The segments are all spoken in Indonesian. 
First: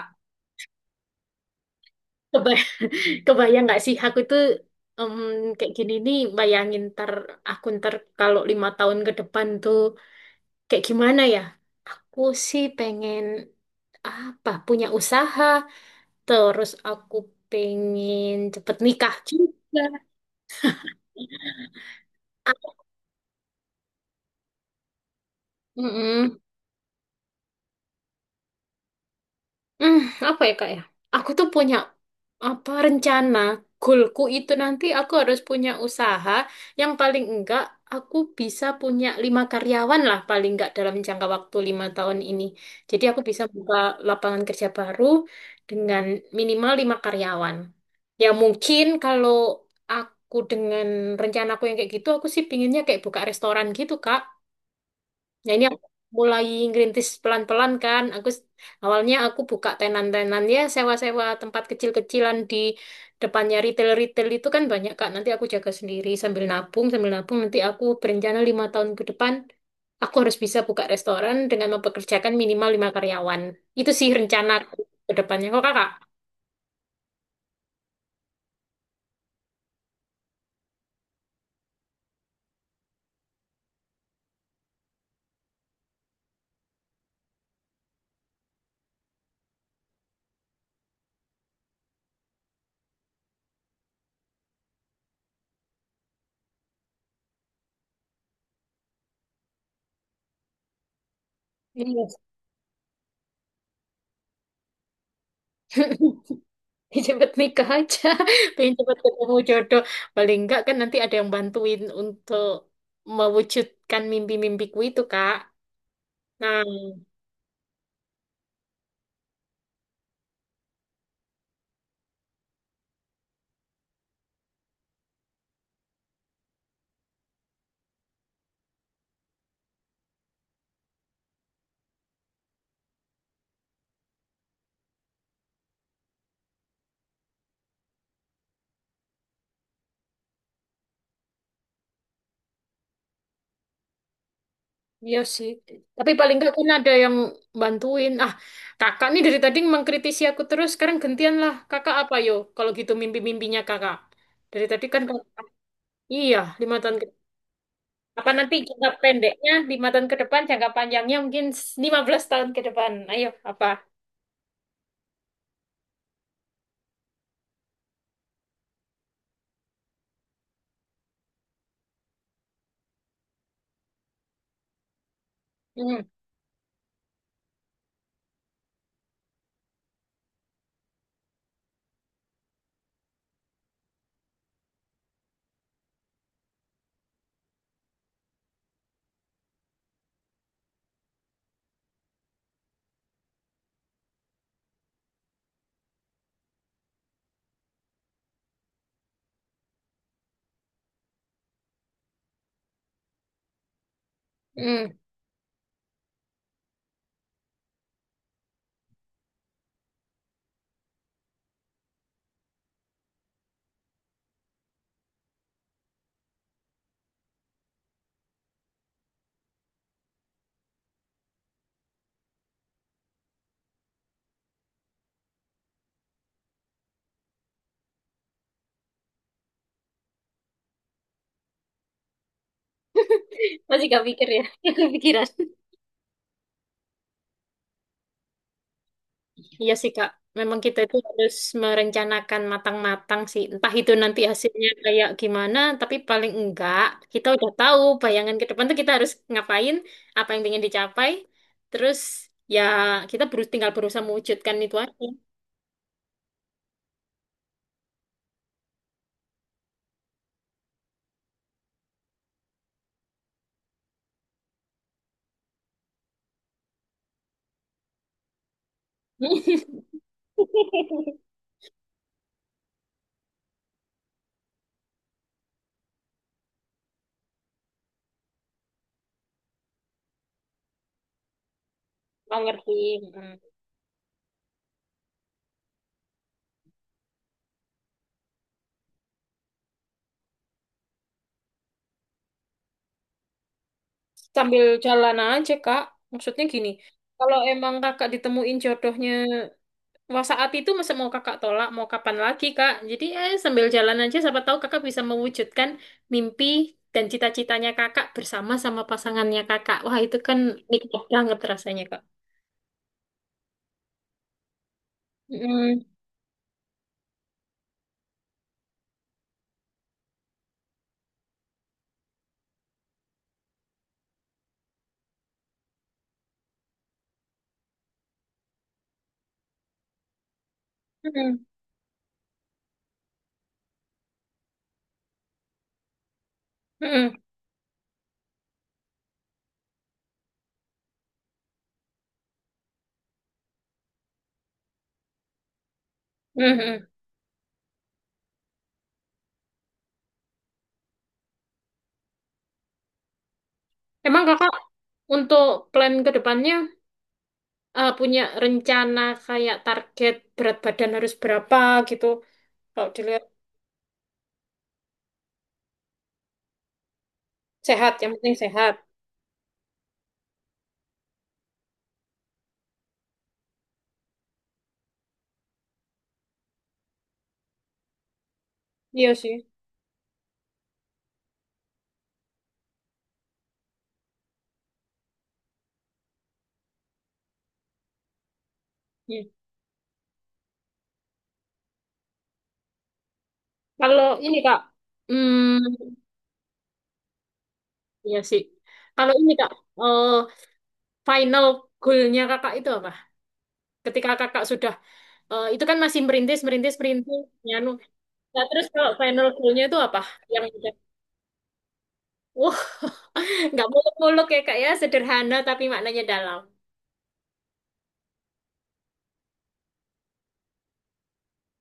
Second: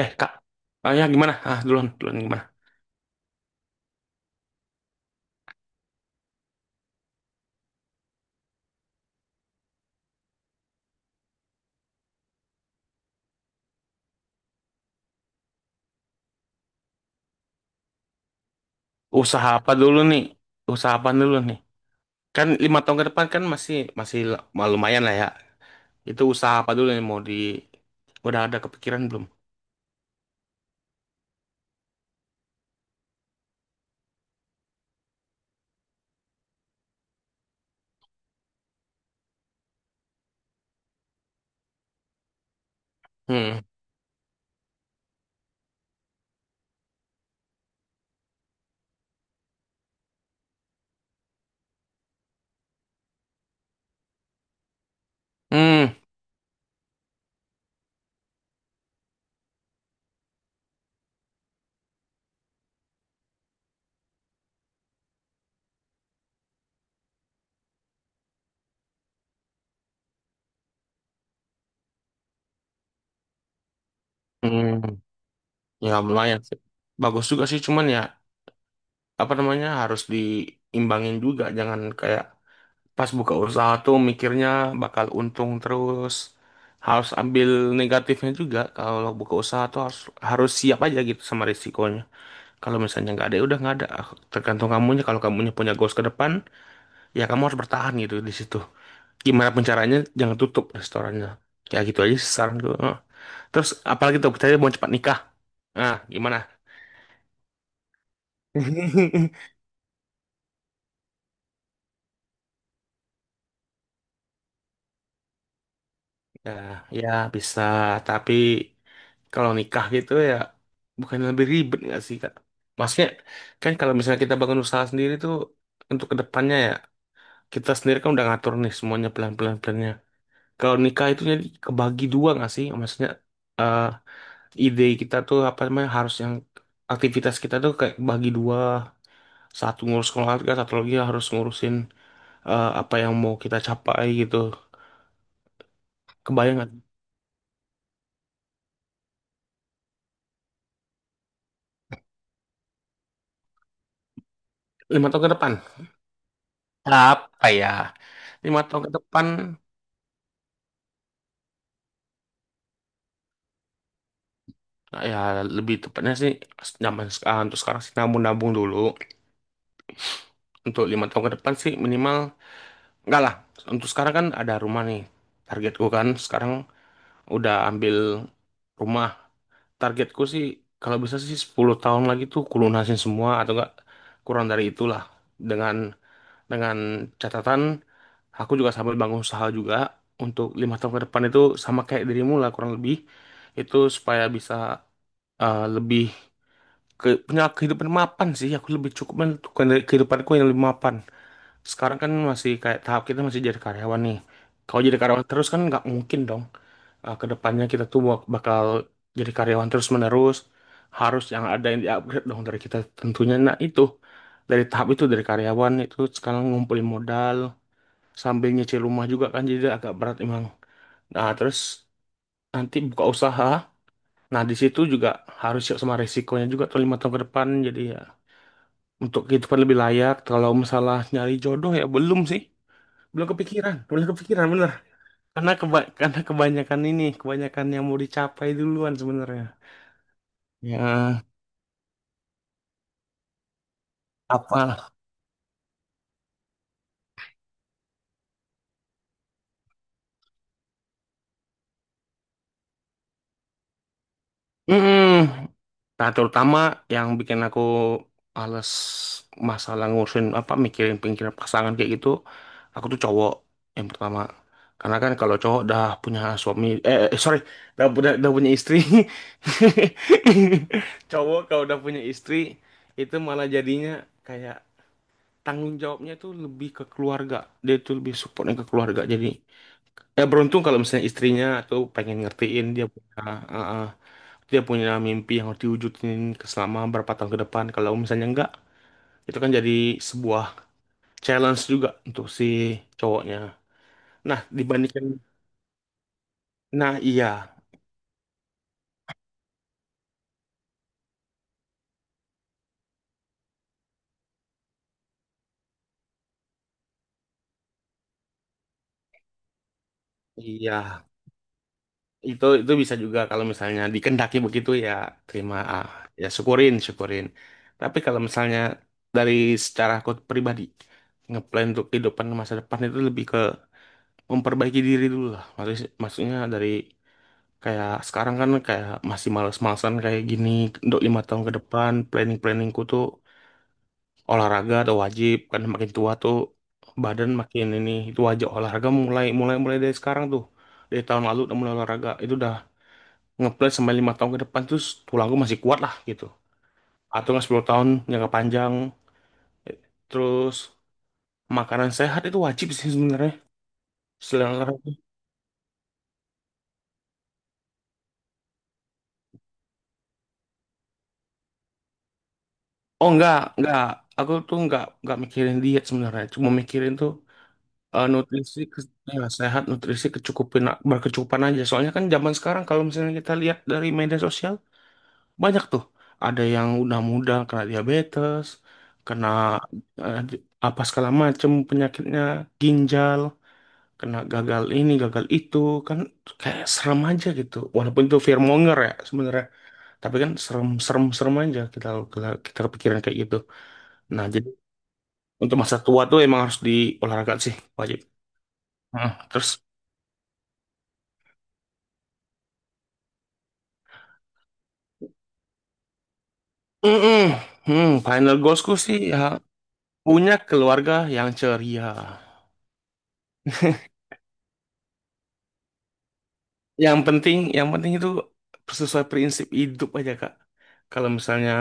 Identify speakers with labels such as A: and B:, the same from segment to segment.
A: Eh kak, ya gimana? Duluan gimana?
B: kebay kebayang nggak sih aku itu em, kayak gini nih bayangin ntar aku ntar kalau 5 tahun ke depan tuh kayak gimana ya? Aku sih pengen apa punya usaha, terus aku pengen cepet nikah
A: Usaha apa
B: juga.
A: dulu nih? Usaha apa dulu nih? Kan 5 tahun ke depan kan masih masih lumayan lah ya. Itu
B: Mm-mm.
A: usaha apa dulu yang mau di? Udah ada kepikiran belum?
B: Hmm, apa ya kak ya? Aku tuh punya apa rencana goalku itu nanti aku harus punya usaha yang paling enggak aku bisa punya lima karyawan lah paling enggak dalam jangka waktu 5 tahun ini. Jadi aku bisa
A: Hmm,
B: buka lapangan kerja baru dengan minimal lima karyawan. Ya mungkin kalau aku dengan rencanaku yang kayak gitu aku sih pinginnya kayak buka restoran gitu kak. Nah, ini aku
A: hmm,
B: mulai ngerintis pelan-pelan kan. Awalnya aku buka tenan-tenan ya, sewa-sewa tempat kecil-kecilan di depannya retail-retail itu kan banyak Kak. Nanti aku jaga sendiri sambil nabung nanti aku berencana 5 tahun ke depan aku harus bisa buka restoran dengan mempekerjakan minimal lima karyawan. Itu sih rencana
A: hmm.
B: ke depannya. Kok Kakak?
A: Ya lumayan sih. Bagus juga sih, cuman ya apa namanya harus diimbangin juga. Jangan kayak pas buka usaha tuh mikirnya bakal untung terus. Harus ambil negatifnya juga. Kalau buka usaha tuh harus harus siap aja gitu sama risikonya. Kalau misalnya nggak ada, ya udah nggak ada. Tergantung kamunya. Kalau kamunya punya goals ke depan, ya kamu harus bertahan gitu di situ. Gimana pun caranya, jangan tutup restorannya. Ya gitu
B: Iya.
A: aja sih saran gue. Heeh. Terus apalagi tuh, saya mau cepat nikah. Nah, gimana?
B: Ya cepet nikah aja, pengen cepet ketemu jodoh. Paling enggak kan nanti ada yang bantuin untuk mewujudkan mimpi-mimpiku itu, Kak.
A: Ya,
B: Nah,
A: ya bisa. Tapi kalau nikah gitu ya, bukan lebih ribet nggak sih, Kak? Maksudnya, kan kalau misalnya kita bangun usaha sendiri tuh, untuk kedepannya ya, kita sendiri kan udah ngatur nih semuanya pelan-pelan-pelannya. Kalau nikah itu jadi kebagi dua nggak sih? Maksudnya eh ide kita tuh apa namanya harus yang aktivitas kita tuh kayak bagi dua, satu ngurus keluarga, satu lagi harus ngurusin apa yang mau kita capai gitu.
B: iya sih. Tapi paling enggak
A: Kebayang
B: kan
A: nggak?
B: ada yang bantuin. Ah, kakak nih dari tadi mengkritisi aku terus. Sekarang gantian lah. Kakak apa yo? Kalau gitu mimpi-mimpinya kakak. Dari tadi kan
A: 5 tahun ke
B: kakak.
A: depan.
B: Iya, 5 tahun ke.
A: Apa ya?
B: Apa nanti
A: 5 tahun
B: jangka
A: ke depan,
B: pendeknya, 5 tahun ke depan, jangka panjangnya mungkin 15 tahun ke depan. Ayo, apa?
A: nah ya, lebih tepatnya sih zaman sekarang, untuk sekarang sih nabung-nabung dulu. Untuk 5 tahun ke depan sih minimal enggak lah. Untuk sekarang kan ada rumah nih, targetku
B: Hmm.
A: kan sekarang udah ambil rumah, targetku sih kalau bisa sih 10 tahun lagi tuh kulunasin semua atau enggak kurang dari itulah, dengan dengan catatan aku juga sambil bangun usaha juga untuk 5 tahun ke depan itu sama kayak dirimu lah kurang lebih, itu supaya bisa lebih ke, punya kehidupan mapan sih, aku lebih cukup menentukan dari kehidupanku yang lebih mapan. Sekarang kan masih kayak tahap kita masih jadi karyawan nih. Kalau jadi
B: Hmm.
A: karyawan terus kan nggak mungkin dong. Kedepannya kita tuh bakal jadi karyawan terus menerus. Harus yang ada yang di-upgrade dong dari kita tentunya. Nah itu, dari tahap itu dari karyawan itu sekarang ngumpulin modal sambil nyicil rumah juga kan jadi agak berat emang. Nah terus nanti buka usaha. Nah di situ juga harus siap sama resikonya juga tuh 5 tahun ke depan. Jadi ya, untuk kehidupan lebih layak. Kalau masalah nyari jodoh ya belum sih, belum kepikiran,
B: Masih gak
A: belum
B: pikir ya?
A: kepikiran bener
B: Gak kepikiran.
A: karena karena kebanyakan ini kebanyakan yang mau dicapai duluan sebenarnya.
B: Iya sih Kak, memang kita itu
A: Ya.
B: harus merencanakan matang-matang sih. Entah itu nanti hasilnya
A: Apa.
B: kayak gimana, tapi paling enggak kita udah tahu bayangan ke depan tuh kita harus ngapain, apa yang ingin dicapai. Terus ya kita berus tinggal berusaha mewujudkan itu aja.
A: Mm-mm. Nah, terutama yang bikin aku males masalah ngurusin apa, mikirin pikiran pasangan kayak gitu, aku tuh cowok yang pertama. Karena kan kalau cowok udah punya suami, sorry, udah punya istri, cowok kalau udah punya istri itu malah jadinya kayak, tanggung jawabnya itu lebih ke keluarga. Dia itu lebih supportnya ke keluarga. Jadi ya beruntung kalau misalnya istrinya atau pengen
B: Nggak
A: ngertiin
B: ngerti.
A: dia punya
B: Mm.
A: uh, uh, dia punya mimpi yang harus diwujudin ke selama berapa tahun ke depan. Kalau misalnya enggak, itu kan jadi sebuah challenge juga untuk si cowoknya. Nah,
B: Sambil
A: dibandingkan,
B: jalan aja, Kak. Maksudnya gini,
A: nah
B: kalau
A: iya,
B: emang kakak ditemuin jodohnya. Wah, saat itu masa mau kakak tolak, mau kapan lagi, Kak? Jadi, eh, sambil jalan aja, siapa tahu kakak bisa mewujudkan mimpi dan cita-citanya kakak bersama sama pasangannya kakak. Wah, itu kan
A: iya
B: nikmat banget rasanya, Kak.
A: itu bisa juga kalau misalnya dikendaki begitu ya, terima
B: Mm,
A: ya, syukurin syukurin. Tapi kalau misalnya, dari secara aku pribadi, ngeplan untuk kehidupan masa depan itu lebih ke memperbaiki diri dulu lah, maksudnya, maksudnya dari, kayak sekarang kan kayak masih males-malesan kayak gini, untuk lima
B: mm,
A: tahun ke depan planning-planningku tuh olahraga. Atau wajib kan makin tua tuh
B: mm,
A: badan makin ini itu, wajib olahraga mulai mulai mulai dari sekarang tuh. Dari tahun lalu udah mulai olahraga, itu udah ngeplay sampai 5 tahun ke depan terus tulang gue masih kuat lah gitu,
B: mm, mm.
A: atau nggak 10 tahun jangka panjang. Eh, terus makanan sehat itu wajib sih sebenarnya,
B: Emang kakak
A: selera itu.
B: untuk plan ke depannya eh, punya rencana kayak target berat badan harus berapa gitu? Kalau
A: oh
B: dilihat
A: enggak enggak aku tuh enggak mikirin diet sebenarnya, cuma mikirin tuh
B: sehat, yang penting
A: nutrisi
B: sehat.
A: ya, sehat, nutrisi kecukupin, berkecukupan aja. Soalnya kan zaman sekarang kalau misalnya kita lihat dari media sosial, banyak tuh ada yang udah muda kena diabetes,
B: Iya
A: kena
B: sih.
A: eh, apa, segala macem penyakitnya, ginjal, kena gagal ini gagal itu, kan kayak serem aja gitu walaupun itu fearmonger ya
B: Iya.
A: sebenarnya, tapi kan serem serem serem aja. Kita kita kepikiran kayak gitu.
B: Kalau
A: Nah
B: ini,
A: jadi
B: Kak,
A: untuk masa
B: hmm,
A: tua tuh emang harus diolahraga sih, wajib.
B: iya sih.
A: Heeh,
B: Kalau ini
A: terus
B: Kak, eh, final goalnya Kakak itu apa? Ketika Kakak sudah, eh, itu kan masih merintis, merintis, merintis,
A: mm-mm.
B: nyanu.
A: Hmm, final
B: Nah, terus
A: goalsku
B: kalau
A: sih, ya
B: final goalnya itu apa?
A: punya
B: Yang udah,
A: keluarga yang ceria.
B: wah, nggak muluk-muluk ya Kak ya, sederhana tapi maknanya dalam.
A: yang penting itu sesuai prinsip hidup aja kak. Kalau misalnya,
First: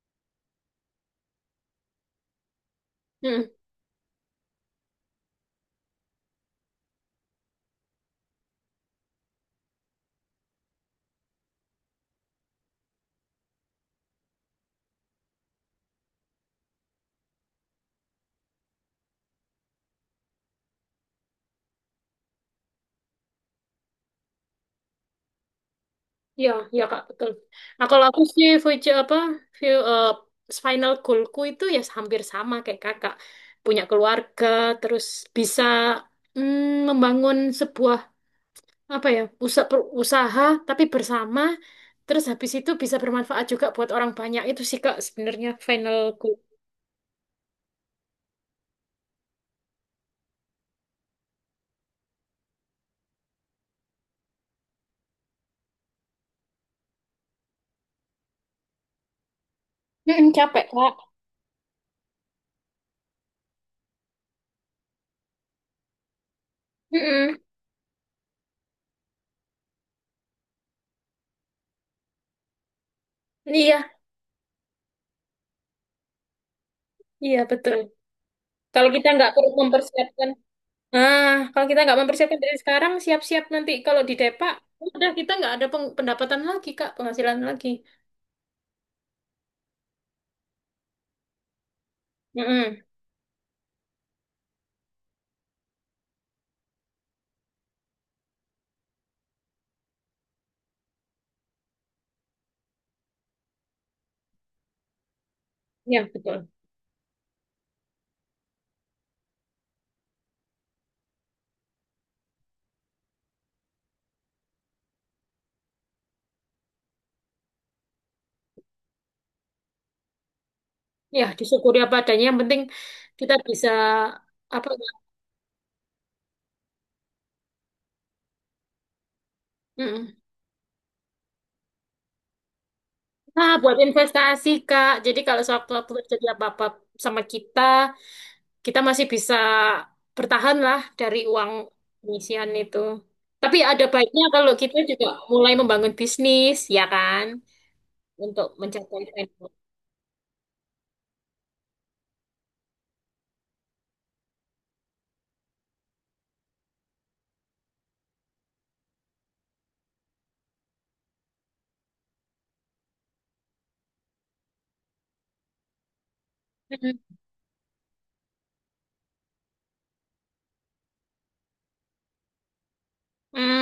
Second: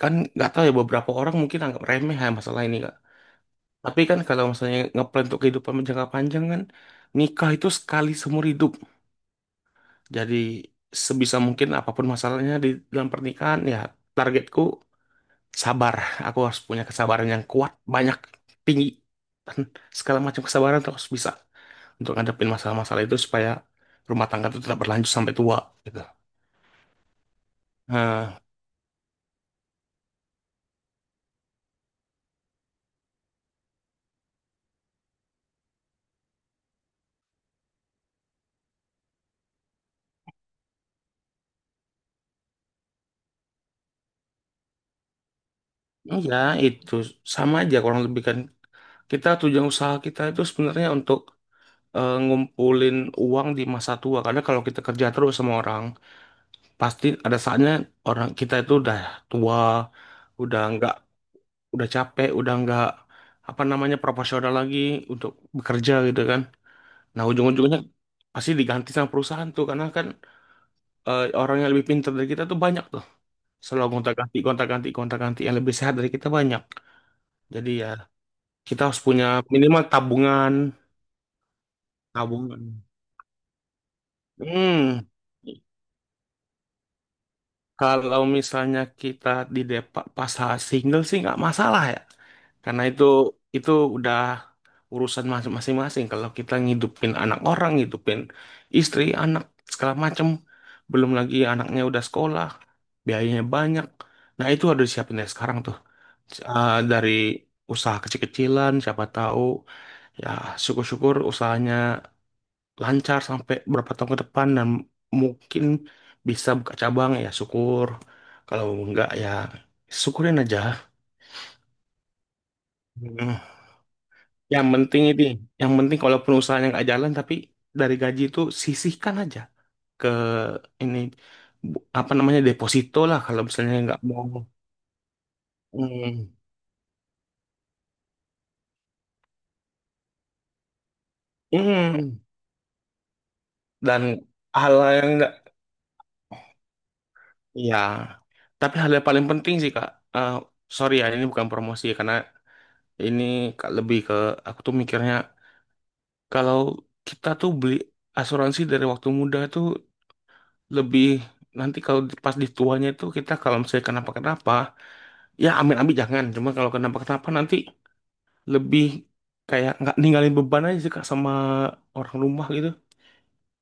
A: kan nggak tahu ya, beberapa orang mungkin anggap remeh ya masalah ini.
B: Hmm,
A: Tapi kan kalau misalnya ngeplan untuk kehidupan jangka panjang kan, nikah itu sekali seumur hidup. Jadi sebisa mungkin apapun masalahnya di dalam pernikahan ya, targetku sabar. Aku harus punya kesabaran yang kuat, banyak, tinggi, dan segala macam kesabaran, terus bisa untuk ngadepin masalah-masalah itu supaya rumah tangga itu tetap berlanjut sampai tua gitu.
B: ya iya Kak, betul. Nah, kalau aku
A: Nah,
B: sih, future apa, view, eh, final goalku itu ya hampir sama kayak Kakak. Punya keluarga, terus bisa mm, membangun sebuah apa ya usaha, usaha tapi bersama terus habis itu bisa bermanfaat juga buat orang banyak itu sih kak sebenarnya finalku.
A: iya, itu sama aja kurang lebih kan, kita, tujuan usaha kita itu sebenarnya untuk ngumpulin uang di masa tua. Karena kalau kita kerja terus sama orang, pasti ada saatnya orang, kita itu udah tua,
B: Mm-mm,
A: udah
B: capek
A: nggak,
B: kak.
A: udah capek, udah nggak apa namanya, proporsional lagi untuk bekerja gitu kan. Nah
B: Mm-mm.
A: ujung-ujungnya pasti diganti sama perusahaan tuh, karena kan orang yang lebih pintar dari kita tuh banyak tuh.
B: Iya.
A: Selalu gonta-ganti, gonta-ganti, gonta-ganti, yang lebih sehat dari kita banyak.
B: Iya
A: Jadi
B: betul.
A: ya, kita
B: Kalau
A: harus
B: kita
A: punya
B: nggak perlu
A: minimal
B: mempersiapkan
A: tabungan,
B: ah kalau kita nggak mempersiapkan dari
A: tabungan.
B: sekarang siap-siap nanti kalau di depak
A: Hmm.
B: udah kita nggak ada pendapatan lagi kak penghasilan lagi.
A: Kalau misalnya kita di Depak pas single sih nggak masalah ya,
B: Mm-mm.
A: karena itu udah urusan masing-masing. Kalau kita ngidupin anak orang, ngidupin istri, anak segala macem, belum lagi anaknya udah sekolah, biayanya banyak. Nah itu harus disiapin dari sekarang tuh,
B: Ya betul.
A: Dari usaha kecil-kecilan, siapa tahu ya syukur-syukur usahanya lancar sampai berapa tahun ke depan dan mungkin bisa buka cabang, ya syukur. Kalau enggak ya syukurin aja.
B: Ya disyukuri apa adanya yang penting kita
A: Hmm.
B: bisa
A: Yang
B: apa ya,
A: penting ini, yang penting kalaupun usahanya nggak jalan, tapi dari gaji itu sisihkan aja ke ini, apa namanya, deposito lah kalau
B: nah,
A: misalnya
B: buat
A: nggak mau.
B: investasi, Kak. Jadi kalau sewaktu-waktu terjadi
A: Hmm.
B: apa-apa sama kita, kita masih bisa bertahan lah dari uang
A: Hmm.
B: pengisian itu. Tapi ada
A: Dan
B: baiknya kalau
A: hal
B: kita juga
A: yang nggak,
B: mulai membangun bisnis, ya kan?
A: ya,
B: Untuk
A: tapi hal
B: mencapai
A: yang paling
B: financial.
A: penting sih Kak. Eh sorry ya, ini bukan promosi ya, karena ini Kak, lebih ke, aku tuh mikirnya, kalau kita tuh beli asuransi dari waktu muda tuh lebih, nanti kalau pas di tuanya itu, kita kalau misalnya kenapa-kenapa, ya amin-amin jangan. Cuma kalau
B: Hmm.
A: kenapa-kenapa nanti lebih kayak nggak ninggalin beban aja sih Kak, sama orang rumah gitu.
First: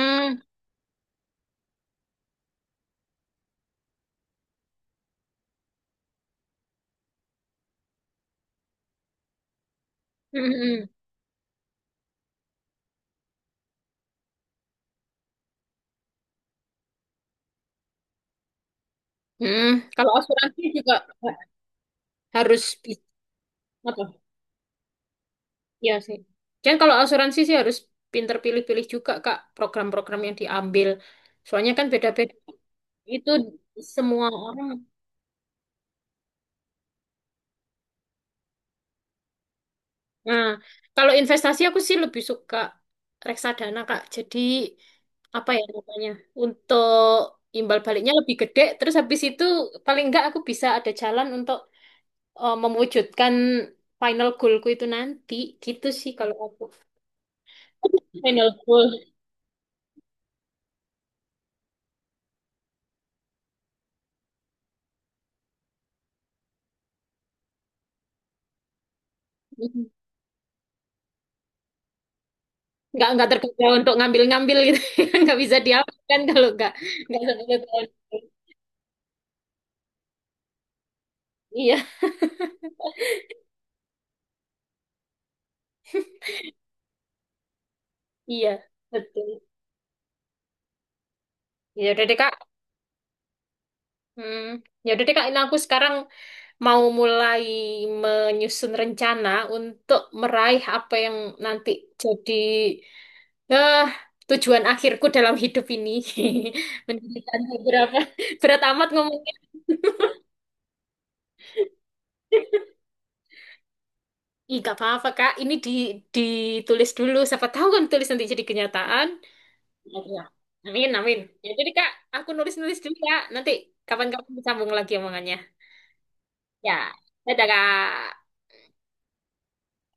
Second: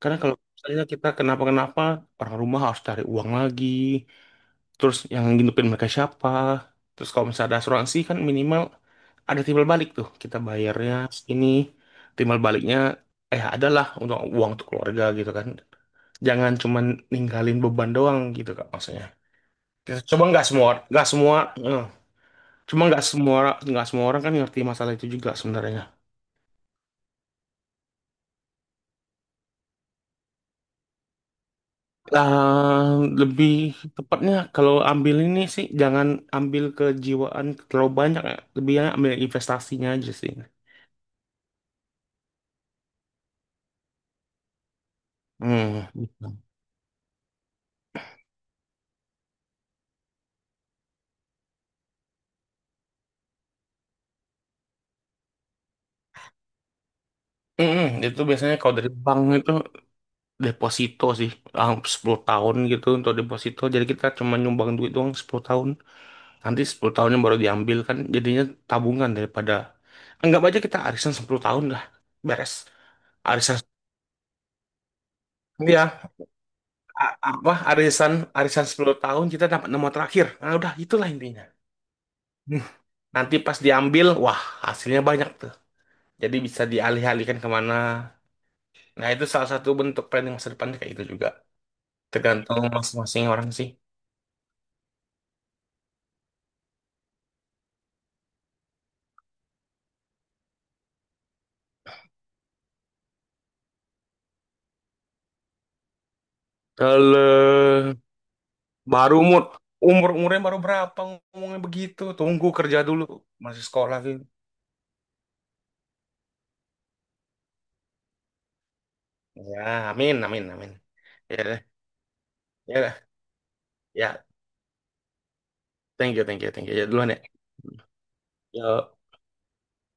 A: Karena kalau misalnya kita kenapa-kenapa, orang rumah harus cari uang lagi. Terus yang ngidupin mereka siapa? Terus kalau misalnya ada asuransi kan, minimal ada timbal balik tuh, kita
B: Hmm. Hmm.
A: bayarnya ini, timbal baliknya adalah untuk uang untuk keluarga gitu kan. Jangan cuman ninggalin beban doang gitu kak, maksudnya,
B: Hmm. Kalau
A: coba,
B: asuransi juga
A: nggak semua eh,
B: harus
A: cuma nggak semua nggak
B: apa?
A: semua orang kan ngerti masalah itu juga sebenarnya.
B: Iya sih. Dan kalau asuransi sih harus pinter pilih-pilih juga, Kak, program-program yang diambil. Soalnya kan beda-beda.
A: Lah
B: Itu
A: lebih
B: semua
A: tepatnya,
B: orang.
A: kalau ambil ini sih jangan ambil kejiwaan terlalu banyak ya, lebih enak ambil investasinya aja sih.
B: Nah, kalau investasi aku sih lebih suka reksadana, Kak. Jadi apa ya
A: Hmm.
B: namanya?
A: Gitu.
B: Untuk imbal baliknya lebih gede, terus habis itu paling enggak aku bisa ada jalan untuk eh, mewujudkan final goalku itu nanti. Gitu sih kalau aku.
A: Mm-mm, itu
B: Final
A: biasanya kalau dari
B: goal.
A: bank itu deposito sih 10 tahun gitu untuk deposito, jadi kita cuma nyumbang duit doang 10 tahun, nanti 10 tahunnya baru diambil kan, jadinya tabungan. Daripada, anggap aja kita arisan 10 tahun dah beres.
B: Nggak
A: Arisan
B: terkerja untuk ngambil-ngambil gitu. Nggak bisa
A: ya,
B: diapakan kalau nggak sampai
A: apa,
B: ke tahun.
A: arisan arisan 10 tahun, kita dapat nomor terakhir, nah udah, itulah intinya.
B: Iya,
A: Hmm. Nanti pas diambil wah, hasilnya banyak tuh, jadi bisa dialih-alihkan kemana.
B: iya,
A: Nah itu
B: betul.
A: salah satu bentuk planning masa depan kayak itu juga,
B: Ya udah deh, Kak.
A: tergantung masing-masing orang sih.
B: Hmm, ya udah deh Kak, ini aku sekarang mau mulai menyusun rencana untuk meraih apa yang nanti jadi eh, tujuan akhirku dalam hidup ini. Mendirikan
A: Kalau
B: beberapa berat amat
A: Baru
B: ngomongnya.
A: umur, umurnya baru berapa ngomongnya begitu? Tunggu kerja dulu, masih sekolah sih.
B: Ih, gak apa-apa Kak, ini di, ditulis dulu. Siapa tahu kan tulis nanti jadi kenyataan.
A: Ya,
B: Iya.
A: amin, amin, amin.
B: Amin, amin.
A: Ya,
B: Ya
A: deh,
B: jadi Kak, aku nulis-nulis
A: ya, deh.
B: dulu Kak. Nanti
A: Ya.
B: kapan-kapan disambung lagi omongannya.
A: Thank you, thank you, thank you.
B: Ya,
A: Ya duluan ya.
B: dadah Kak.
A: Yo.